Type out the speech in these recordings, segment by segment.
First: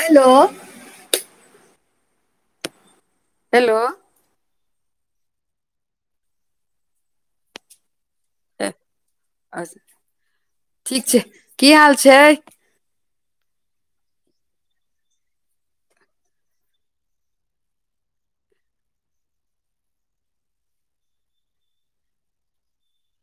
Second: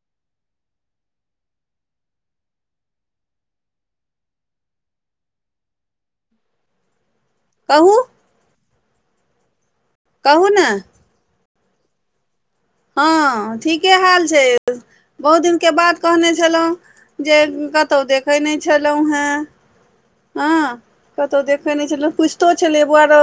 Hello hello. कहू। ए अस कहू नए। ठीक छै, की हाल छै। हँ, ठीके हाल छै। बहुत दिनके बाद कहने छलहुँ, जे कतहु देखैय नहि छलहुँ हेँ। हँ कतहु देखै नहि छलौ, पुछितो छलै बोआरो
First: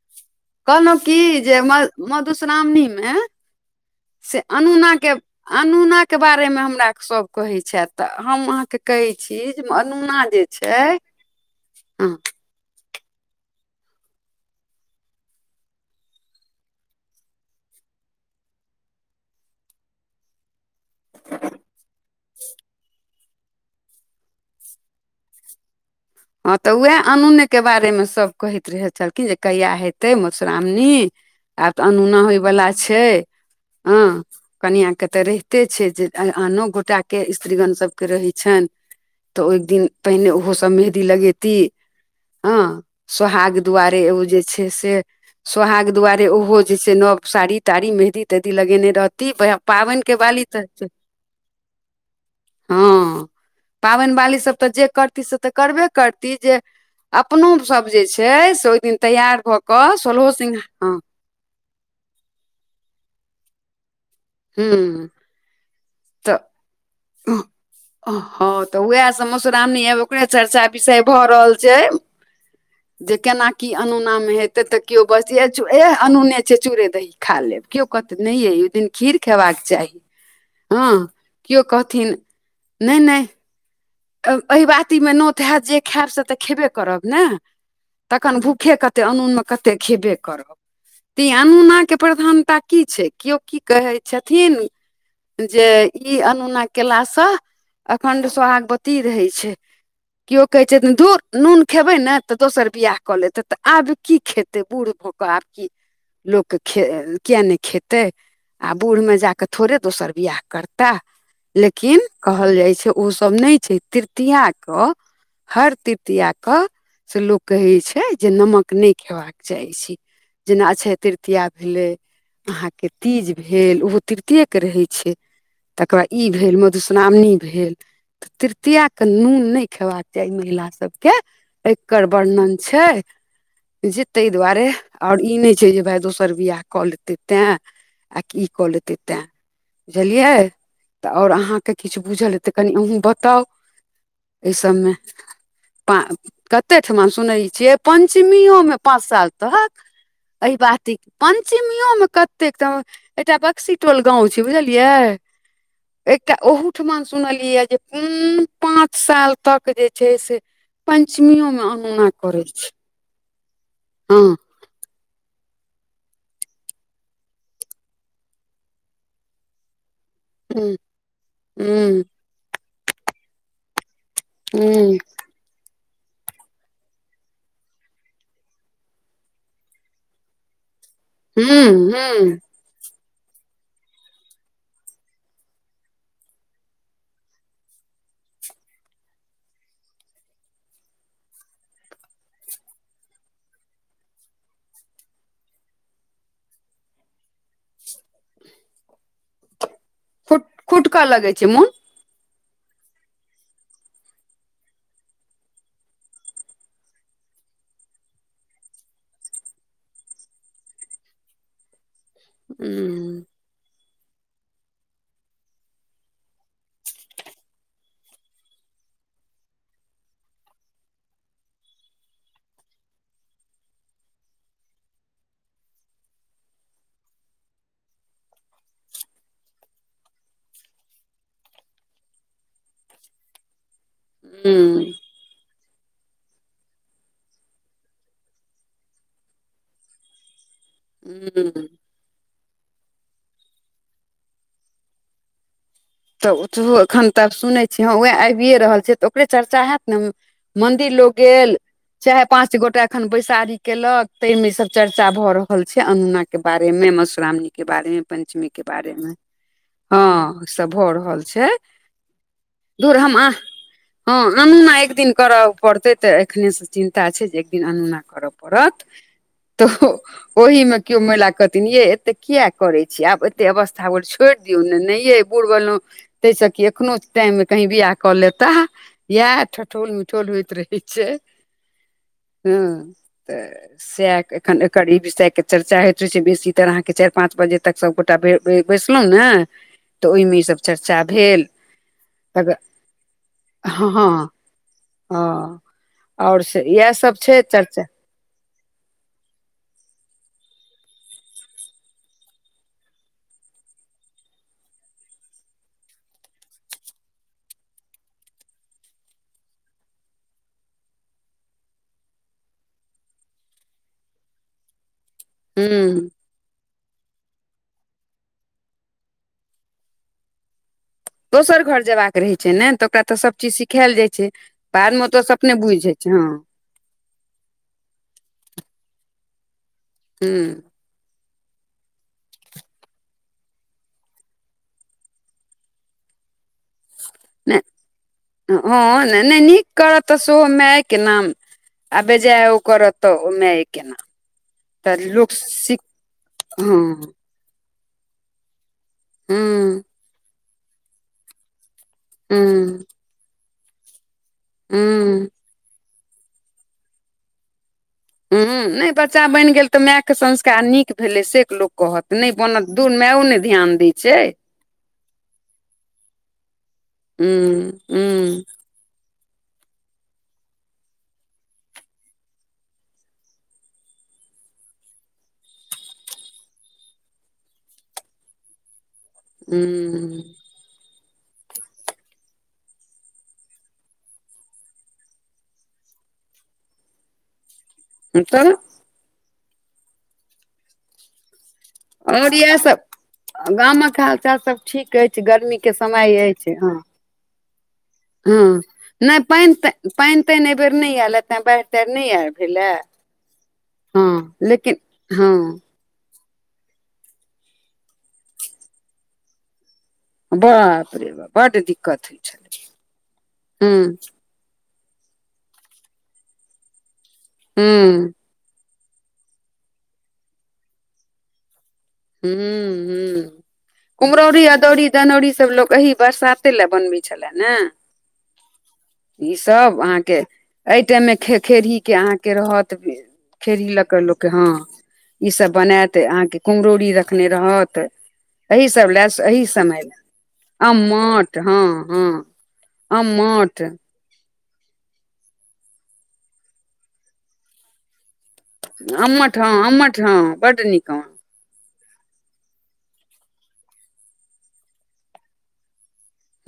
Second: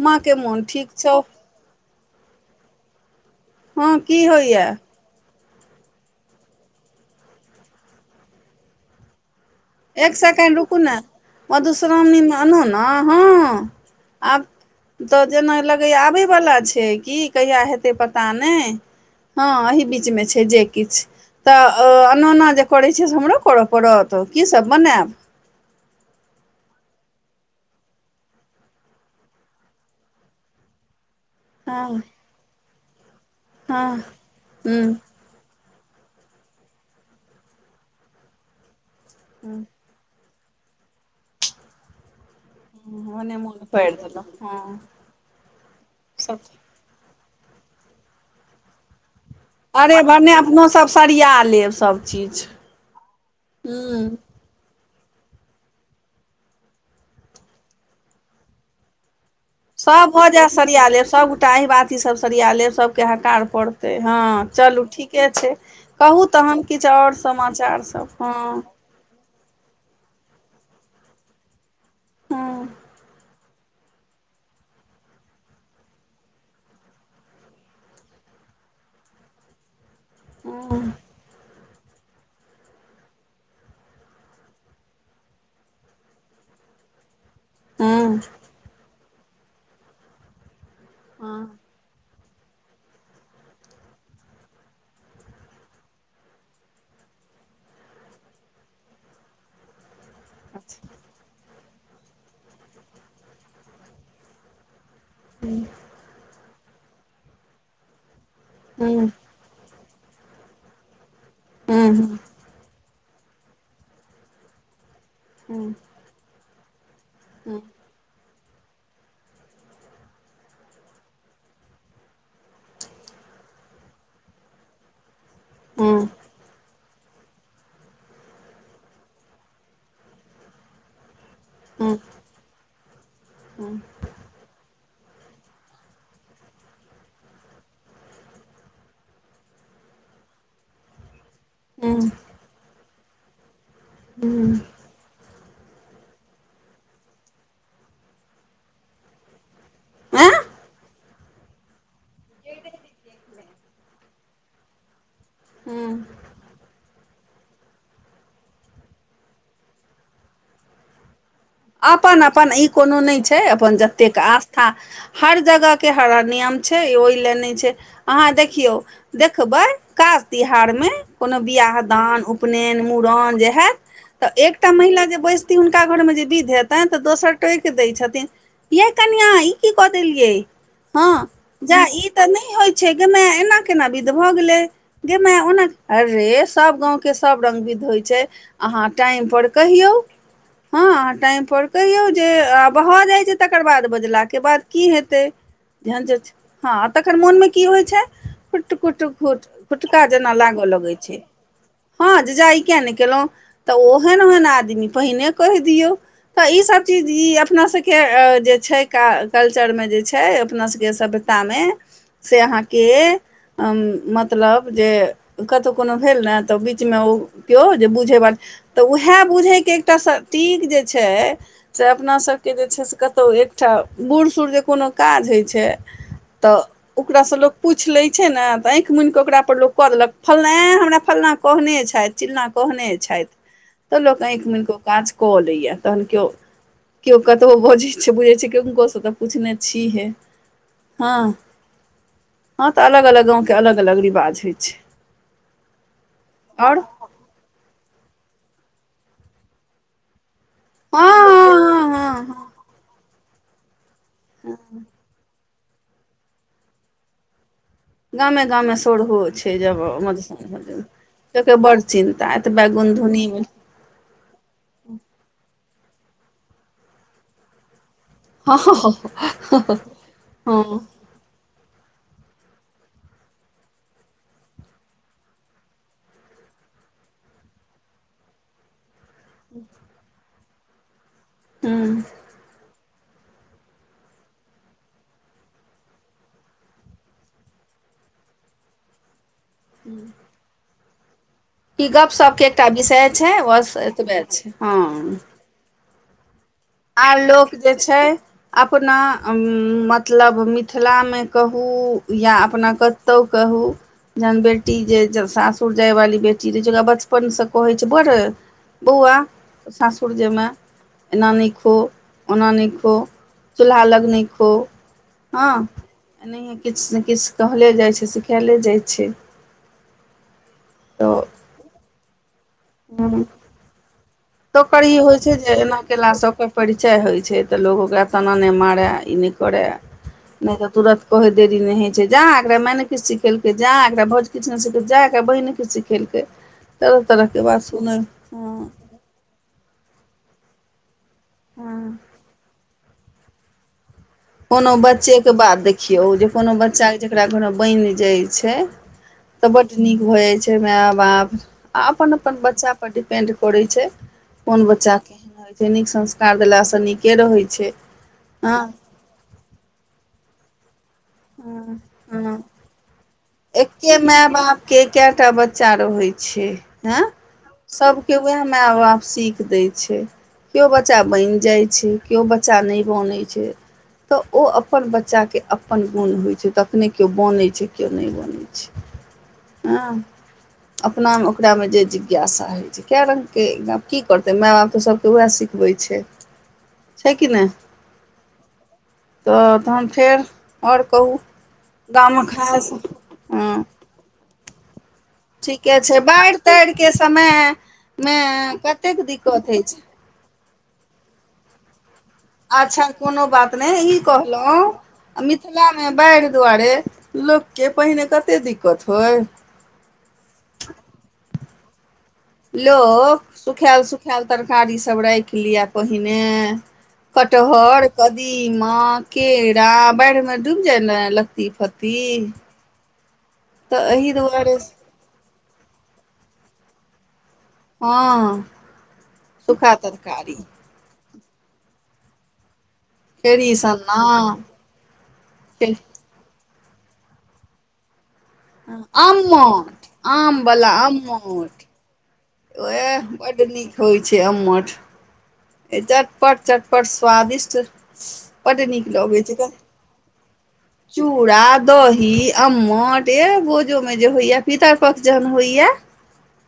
माँ के मोन कहलहुँ की, जे म मधुश्रावणी मे हँ की से होइए अनुना के अनुना के बारे मे हमरा सभ कहै छथि तऽ हम अहाँ के कहै छी एक अनुना जे सेकेण्ड छै, हँ अनुना हँ आब तऽ जेना लगैए आबयवला छै कि, कहिया हेतै पता नहि। हँ एही बीच में छै जे किछ तऽ अ अनुना जे करैय छीयै से हमरो करऽ पड़त, कीसब बनायब। हॉं तऽ उएह अनूने के बारेमे सभ कहैत रहै छल, कि जे कहिआ हेतै मधुश्रावणी। आब तऽ हँ अनुना होय वाला छैय, हँ हऽ कनिया के हूँ त रैह ते छै जे आनो गोटा के स्त्रीगण सबके रहै छनि, तऽ ओहि दिन पहिने ओहो सब मेहदी लगेती। ऑ, ओने सोहाग मोन पारि दुआरे देलहुँ ओ जे छै हँ से सोहाग दुआरे सब ओहो जैसे नव साड़ी- ताड़ी, मेहदी- तेहदी लगेने रहती, वएह अरे पाबनि के भने बाली तऽ, अपनो छै, सब सरिया लेब सब चीज हँ हूँ पाबनि बाली सब तऽ जे करती से तऽ करबे करती, जे अपनो सब जे छै, से ओहि दिन तैयार भऽ, कऽ सभ भऽ सोलहो जाय सिंह सरिया हँ लेब, सभगोटा अहि बाति ईसभ सरिया लेब, सभके हकार पड़तै, हँ चलू हूँ ठीके छै, कहू तऽ तहन, किछु आओर समाचार सभ हँ, त मश्रावणी एल, ओकरे चर्चा विषय भऽ रहल छै, हँ जे केना की अनुना मे हेतै तऽ, केयो बस ए चु, ए अनुने छै, चूड़े दही खा लेब, केओ कहते नहि यइ ओहि दिन खीर खेबाक चाही, हँ, किओ कहथिन, नहि -नहि ए एहिबाती मे नोत हयत, जे खायब से तऽ खेबे करब ने, हँ हँ तखन भूखे क ते अनून मे कते खेबे करब, ती हँ अनूना के प्रधानता की छै, केओ की कहै छथिन जे ई अनुना केला सँ, अखंड सोहाग बत ती रहै छै, किओ कहै छैथीन धूर नून खेबै ने‌ त दोसर बियाह कऽ लेतै तऽ आब की खेतै बूढ़ भऽ क आब कि लोक खे- किया ने खेतै, आ हँ बूढ़ हँ मे जा के थोड़े दोसर बियाह करताह, हँ लेकिन हँ कहल जाय छै, ओ सब नै छै, तृतीया कऽ हर तृतीया कऽ से लोक कहै छै, जे नमक नै खएबाक चाही छै। जेना अक्षय तृतीया भेलै, अहां के तीज भेल, ओहो तृतीये के रहै छै। तकर हँ बा ई भेल, मधुश्रावणी भेल, तृतीया क नून नै खेबाक चाही महिला सबके। हँ हँ हँ हँ हँ एकर वर्णन छै, जे तै दुआरे ह और ई नहि छै जे भाय दोसर बियाह कऽ लेतै तेंए। आ की कऽ लेतै तें बुझलियै त और अहाँ के हँ किछ बुझल अइ तऽ कनि अहूँ बताउ, एहि सबमे। पा, कते ठुमा सुनै छियै, पंचमीयो मे पाँच साल तक हँ अहिबाती पंचमियो मे कतेक तऽ एकटा बक्सीटोल गाँव छै, बुझलियै। हूँ,। एकटा ओहूठुमा सुनलियै जे उं पाँच साल तक जे छै से पंचमियो मे अनोना अपन करै अपन ई छै। कोनो नै छै अपन जतेक हँ आस था हर जगह के हर- हर नियम छै, ओहि ले नै छै, अहाँ देखियौ देखबै काज हूँ तिहारमे कोनो बियाह हूँ दान, उपनयन, मूड़न जे हेएत तऽ एकटा हूँ महिला जे बैसती हुनका घरमे जे विध हेतनि तऽ दोसर टोइक दै छथिन यइ कनियां ई की कऽ देलियै। हँ, जा हूँ इ तऽ हूँ नै होइ छै गै मेए एना केना विध भऽ गेलै। गै मेए ओना, अरे सब गाँंव के सब रंग विध होइ छै। अहाँ टाइम पर कहियौ हँ अह टाइम पर कहियौ जे आ भऽ जाइ छै तकर बाद बजला के बाद की हेतै। ध्यान जाइ छै, हँ तखैन मोन मे की होइ छै खुट- खुट - खुट। खुटका जेना खुट लागऽ लगै खुटकऽ छै। मोन हँ, जे जा इ किया ने केलहुँ, तऽ ओहेन-ओहेन आदमी पहिने कहि दियौ। तऽ इ सब चीज इ अपना सबके जे छै का कल्चरमे जे छै, अपना सबके सभ्य ता मे, से अहाँके हूँ मतलब जे कतौ कोनो भेल ने तऽ बीच मे ओ केयो जे बुझय बाली तऽ उहेए बुझय के एकटा सटीक जे छै से अपना सबके जे छै से कतहु एकटा बूढ़- सूढ़ जे कोनो काज हइ छै तऽ ओकरा सँ लोक पूछि लै छै ने त आँइख मुनि कऽ ओकरा पर लोक कऽ लेलक फल्लाँँ एं हमरा फल्लाँ कहने छैथ। चिल्लां कहने छैथ। तऽ लोक ऑंइख मुनि के ओ हूँ काज कऽ लैये। तहन कियो केयो कतबो बजै छै बुझै छियै कि किनको से तऽ पूछने छीहे। हँ हूँ हँ तऽ अलग- अलग गाँव के अलग -अलग रिवाज होइ छै। तऽ तू आओर एखन तब सुनै छी हँ वेएह आबिए रहल छै तऽ ओकरे चर्चा हैत ने। मंदिर हँ लोक गेल हँ हँ हँ चाहे हँ पाँच गोटा एखन बैसारी केलक तै मे ई सब चर्चा भऽ रहल छै अनूना के बारे मे मधुश्रामणी के बारे मे, गामे पंचमी के गामे बारे मे, सोरहो छै जब हां त मधुश्रावणी भऽ रहल छै लोकके बड़ चिन्ता एतबे धुर हम गुनधुनी आ हां अनुना एक दिन करय पड़तै तै ऐखने से चिन्ता छै जे एक दिन अनुना करा पड़त तऽ हँ ओहि मे कियो महिला कह थिन यै एते किया करय छी, आब एते अवस्था होल छोड़ दियौ नै नै यै बुढ़ भेलौ तै से कि एखनो टाइम मे कहीँ बियाह कऽ लेताह यैह ठठोल मिठोल होएत रहै छै हँ हां तऽ सैह एखन एकर ई विषय के चर्चा हैत रहय छै बेसी तर अहाँ के चाएर पांच बजे तक सब गोटा बे बै बैसलौ नै तऽ ओय मे ई सब चर्चा भेल। ई गप्प-सप्प के तकर एकटा विषय छै, बस हँ हँ एतबे छै, हां। और से यैह आर लोक जे छै? अपना उम्म मतलब मिथिला मे कहू या अपना क तौ कहू जहन बेटी जे जब सासुर जायवाली बेटी रहै छै ओकरा बचपन से कहै छै बड़ बौआ सासुर जेमे एना नै खो, ओना नै खो, चूल्हा लग नै खो, हां हूँ एनाहिए किछ से किछ कहले जाए छै, सिखैले जाए छै। तऽ दोसर घर जेबाक के रहे छै नै तऽ ओकरा तऽ सब चीज सिखाएल जाए छै। तऽ ओकर ई बादमे ओ होय तऽ छै अपने जे एना बुझि जाइ केला छै हँ से ओकर परिचय होय छै तऽ लोक ओकरा तना नै मारै ई नै करै नै हूँ तऽ तुरन्त कहैत देरी नै हय छै जा एकरा माय नै किछ सिखेलकै जा एकरा भोज किछ नै सिखेलकै जा एकरा बहिन नै किछ सिखेलकै। तरह तरहके नै बात सुनै हँ हां नै नीक करत तऽ सेहो मायके नाम हँ आ बेजायो करा तऽ ओ मायके नाम कोनो तऽ लोक बच्चेके बात सीख देखियौ जे कोनो हँ बच्चा के जकरा घर में बैन जाए छै। तऽ बड हूँ नीक भै जाए छै माए-बाप आ अपन-अपन बच्चा हूँ पर डिपेंड पड़ै छै कोन बच्चा हूँ केहेन रहे छै, नीक संस्कार देला से नीके रहै छै। हुं हँ नै बच्चा बैन गेल तऽ मायके संस्कार नीक भेले से लोक हँ कहत नै हँ बनत धुर मेयो नै ध् एके माय-बाप के केटा बच्चा रहै छै हें हूँ सबके वैह हूँ माय-बाप सीख दै छै कियो बच्चा बैन जाए छै, कियो बच्चा नै बनै छै। तऽ ओ अपन बच्चा के अपन गुण होय छै तखने कियो बनय छै, कियो नै बनै छै, हां हूँ अपना मे ओकरा मे जे जिज्ञासा होय कै रंग के आब की करतै माय बाप तऽ सबके उहै सिखबै छै। छै कि नै हां त तऽ तहन फेर और कहू गामक आओर इएह हाल स सभ गामक हाल-चाल सब ठीक ऐछ, गर्मी के ठीके छै समय बाढ़ि ऐछ, ताढ़ि हां। के समय मे हां कतेक नै दिक्कत पैन होइ छै तैन पैन तैन ए बेर नै ऐल यै तै बाएढ़ ताएर नै ऐल अच्छा कोनो बात नै ई लेकिन कहलौ हँ मिथिला मे बाएढ़ दुआरे लोक के पहिने कते दिक्कत होय। बाप रे बाप बड दिक्कत होइ छलै लोक सुखैल हूँ सुखैल तरकारीसब राखि लिअ पहिने। कटहर हूँ कदीमा केरा बाढ़ि मे डूब जाय ने। लत्ती फत्ति हूँ हूँ तऽ एहि कुम्हरौरी दुआरे अदौरी दनौरी सब लोक एही बरसाते ले बनबे छले ने। हँ। ई सूखा सब अहाँके तरकारी एहि टाइम मे खे खेरही के अहाँके रहत। खेरही खेड़ी लऽ कऽ सन्ना लोकके हँ ईसभ बनायत अहाँके कुम्हरौरी रखने रहत। अही सभ लए अही समय आममठ ला आमवला अम्मट हँ आममठ हँ। ओएह बड्ड आम्मट। नीक होइ छै अम्मट चटपट चटपट स्वादिष्ट बड नीक लोगे छै। अम्मट हँ [unintelligible] अम्मट हँ बड नीक चु हँ चुड़ा दही अम्मट एह बोझो में जे होइया पितर पक्ष जहन होइया।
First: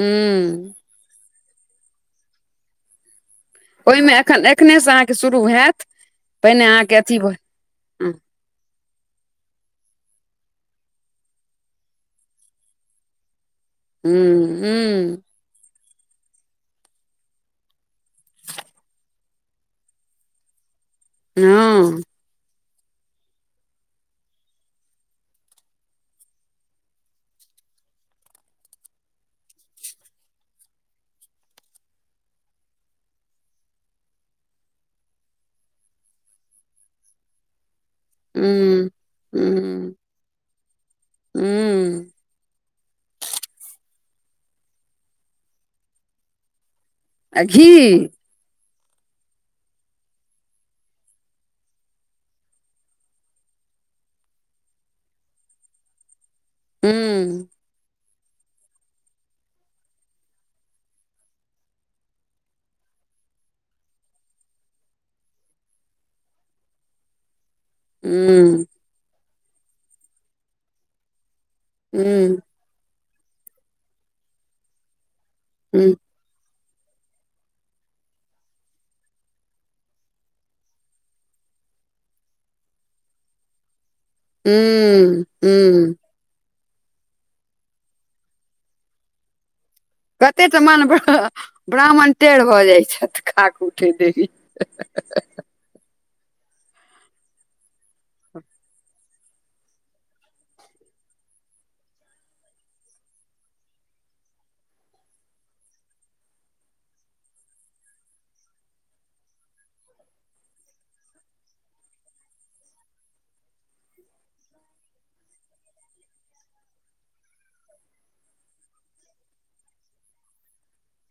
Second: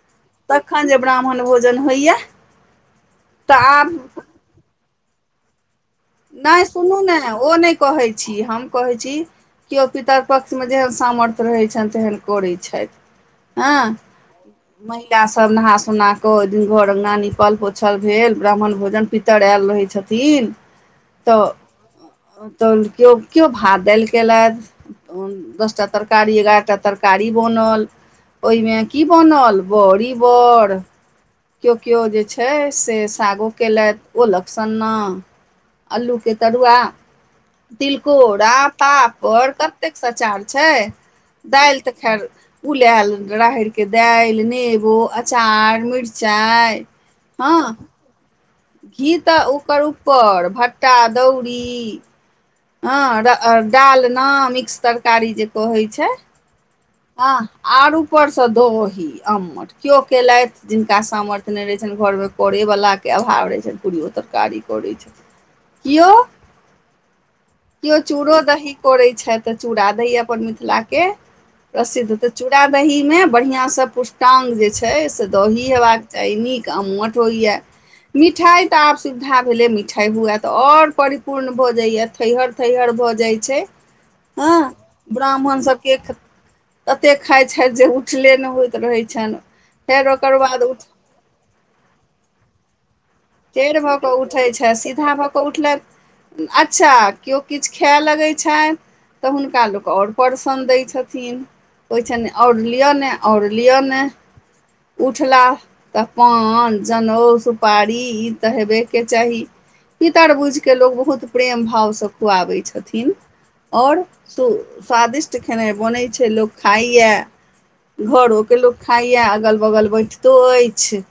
हूँ तखन जे ब्राह्मण भोजन होइया। तऽ ओहिमे आब एखन एखनेसँ अहाँके शुरू हैत। नहि पहिने अहाँके सुनू ने अथी भ ओ नहि हूँ कहैत छी हम कहैत छी केओ पितर पक्ष मे जेहन सामर्थ्य रहै छनि तेहन करै छथि। ने, हूँ महिला स सब नहा सुोन कऽ ओहि दिन घर अंगना निपल पोछल गे ल ब्राह्मण भोजन पितर ऐल रहै छथिन। हुं। तो केओ कओ भात देल केलथ। दसटा तरकारी एगारह टा तरकारी बनल ओहिमे की बनल बॅड़ी बॅड़। केओ केओ जे छै से सागो केलथि ओलक सन्ना अलूके तरुआ तिलकोरा हूँ पापड़ कतेक हूँ संचार छै दालि तऽ हूँ खैर उलैल राहरिके दालि नेबो अचार मिरचाइ। आ घी। हँ घी तऽ ओकर ऊपर भट्टा अदौरी हँ डालना मिक्स तरकारी जे कहैत छै। आ हूँ आर ऊपरस दही अम्मट। केओ केलथि जिनका सामर्थ्य नहि रहैत छनि घरमे करे वला के अभाव रहैत छनि पूरियो तरकारी। करैय छैथ, किया किओ चूड़ो हूँ दही करैत छथि तऽ चूड़ा दही अपन मिथिलाके प्रसिद्ध ह तऽ हूँ चूड़ा दहीमे बढ़िआँस पुष्टाङ्ग जे छै से दही हेबा हूँ क चाही नीक अम्मट होइया। मिठाई तऽ आब सुविधा भेले मिठाई हुए तऽ ओर परिपूर्ण भऽ जाइया थैहर थैहर भऽ जाइ छै। हँ हूँ ब्राह्मण हूँ सबके तते खाइत छथि जे उठले ने होइत रहैत छनि। फेर ओकर कतेऽ बाद उठ ठमन ब्राह्मण टेढ़ भऽ जाइत छथि। खाक टेढ़ उठे भऽ कऽ देरी उठै छै सीधा भऽ कऽ उठलैठ अच्छा केओ किछु खा लगय छनि। तऽ हुनका लोक और प्रशन दै छथिन। होइ छनि ने और लिय ने और लिय ने। उठलाह, तऽ पान जनउ सुपारी री तऽ हेबे के चाही। पितर बुझि कऽ लोक बहुत प्रेम भावसँ खुआबै छथिन। और सु स्वादिष्ट खेनाइ बनै छै लोक खाइऐ। घरो के लोक खाइया, अगल- बगल बेंटतो अछि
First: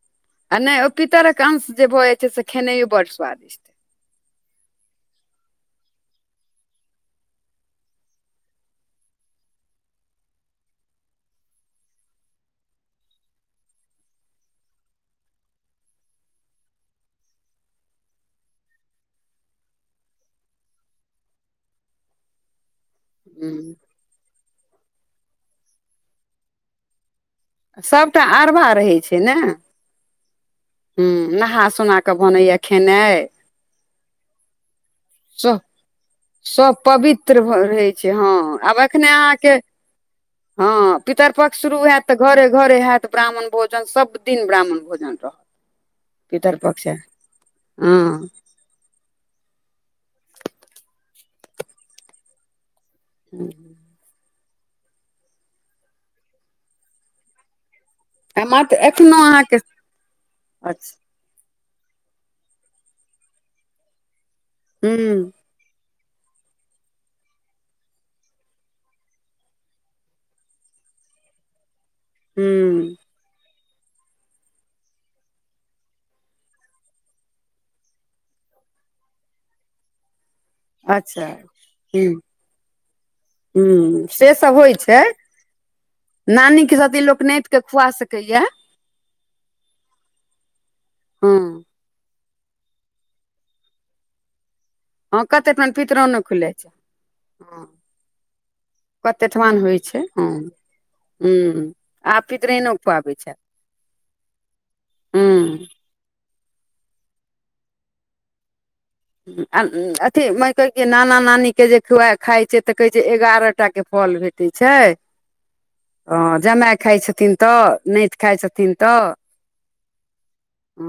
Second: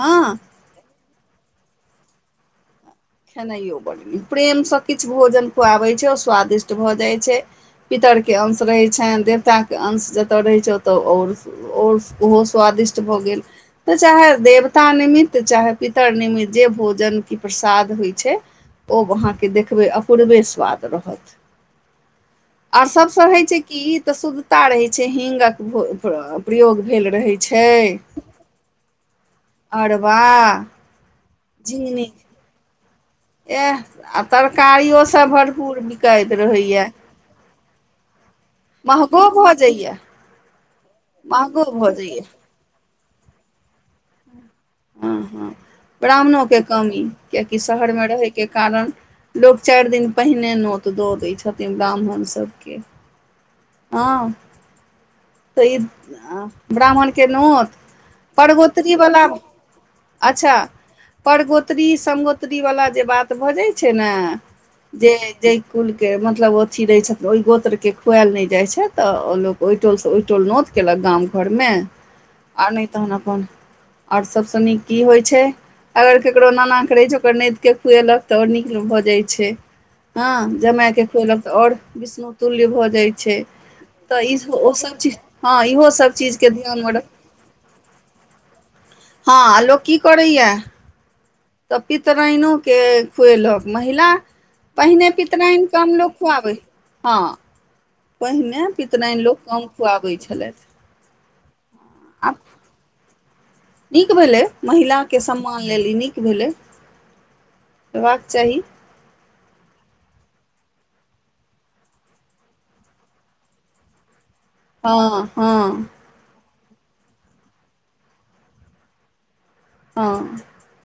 हँ आ नहि, ओ पितरक अंश जे भऽ जाय छै से खेनाइयो बड खेनाइयो बड़ नीक, प्रेमसँ किछु भोजन खुआबै छै ओ स्वादिष्ट भऽ जाइ छै। पितर के अंश रहय छनि, देवता के अंश जत रहे छै ओत और सु और ओहो स्वादिष्ट भऽ गेल। तऽ चाहे देवता निमित्त, चाहे पितर निमित्त, जे भोजन की प्रसाद होइ छय, ओ अहाँके देखबय अपूर्वे स्वाद रहत। और सबस होय छै की त, शुद्धता रहे छै हींग के प्रयोग भेल रहे छै। सभटा अरभा रहै छै ने। अरबाऽ हुंउ नहा सुना कऽ बनैया खेनाय। ऐहऽ आब तरकारियो सऽ सभ पवित्र भ रहै छै हँ आब एखने महगो अहाँके भऽ जाइए हँ, पितर पक्ष महगो शुरू भऽ हेतऽ त जाइए घरे -घरे हेत ब्राह्मण भोजन सभ दिन ब्राह्मण भोजन रहत हँऽ ब्राह्मणों पितर के पक्ष कमी कियेकि शहर में हँ रहय के कारण लोक चारि दिन पहिने, नोत दऽ दै छथिन ब्राह्मण सभके हूँऽ हँ तऽ ई ब्राह्मण के नोत आ मात्र एखनो परगौत्रीबला अहाँके अच्छा परगोत्री समगोत्री बला जे बात भऽजै छै ने हू जे जय कुल के मतलब ओथी रहय छैथिन, ओहि गोत्र के खुयेल नहि जाइ छै, तऽ लोक ओहि टोल स ओहि टोल नोत केलक गाम घर में हू आर नहि तहन अपन, आर सभस नीक की होइ छै अगर ककरो नानाके रहै छै, ओकर नतिके खुएलक, तऽ और नीक भऽ जाइ छै हँ। जमे के अच्छा खुएलक तऽ और हू विष्णुतुल्य भ जाइ छै। हू तऽ से ई सभ होइ ओसभ छै चीज, हँ इहो सभ चीज के नानी ध्यान में सती रख लोक नाइत के खुआ सकये। हँ, आ लोक की करये हँ त पितर राइनोके खुएलक महिला पहिने हँ कते पितराइनक ठमन कम लोक पितरानो खुलै खुआबै, छै हँऽ। हँ पहिने पितराइन लोक कम खुआबै छलथि। हुं, आब पितिराइन खुआबय छथि। नीक भेलै महिला के सम्मान लेल ई नीक भेलै, हेबाक चाही। आ अथी मय कहय की, नाना -नानी के जे खुआ खाय छै, तऽ कहै छै एगारहटा के फल भेत अथी छै, हँ हँ हंऽ जमे खाय छथिन तऽ, नाति खाइ छथिन तऽ हँऽ हँ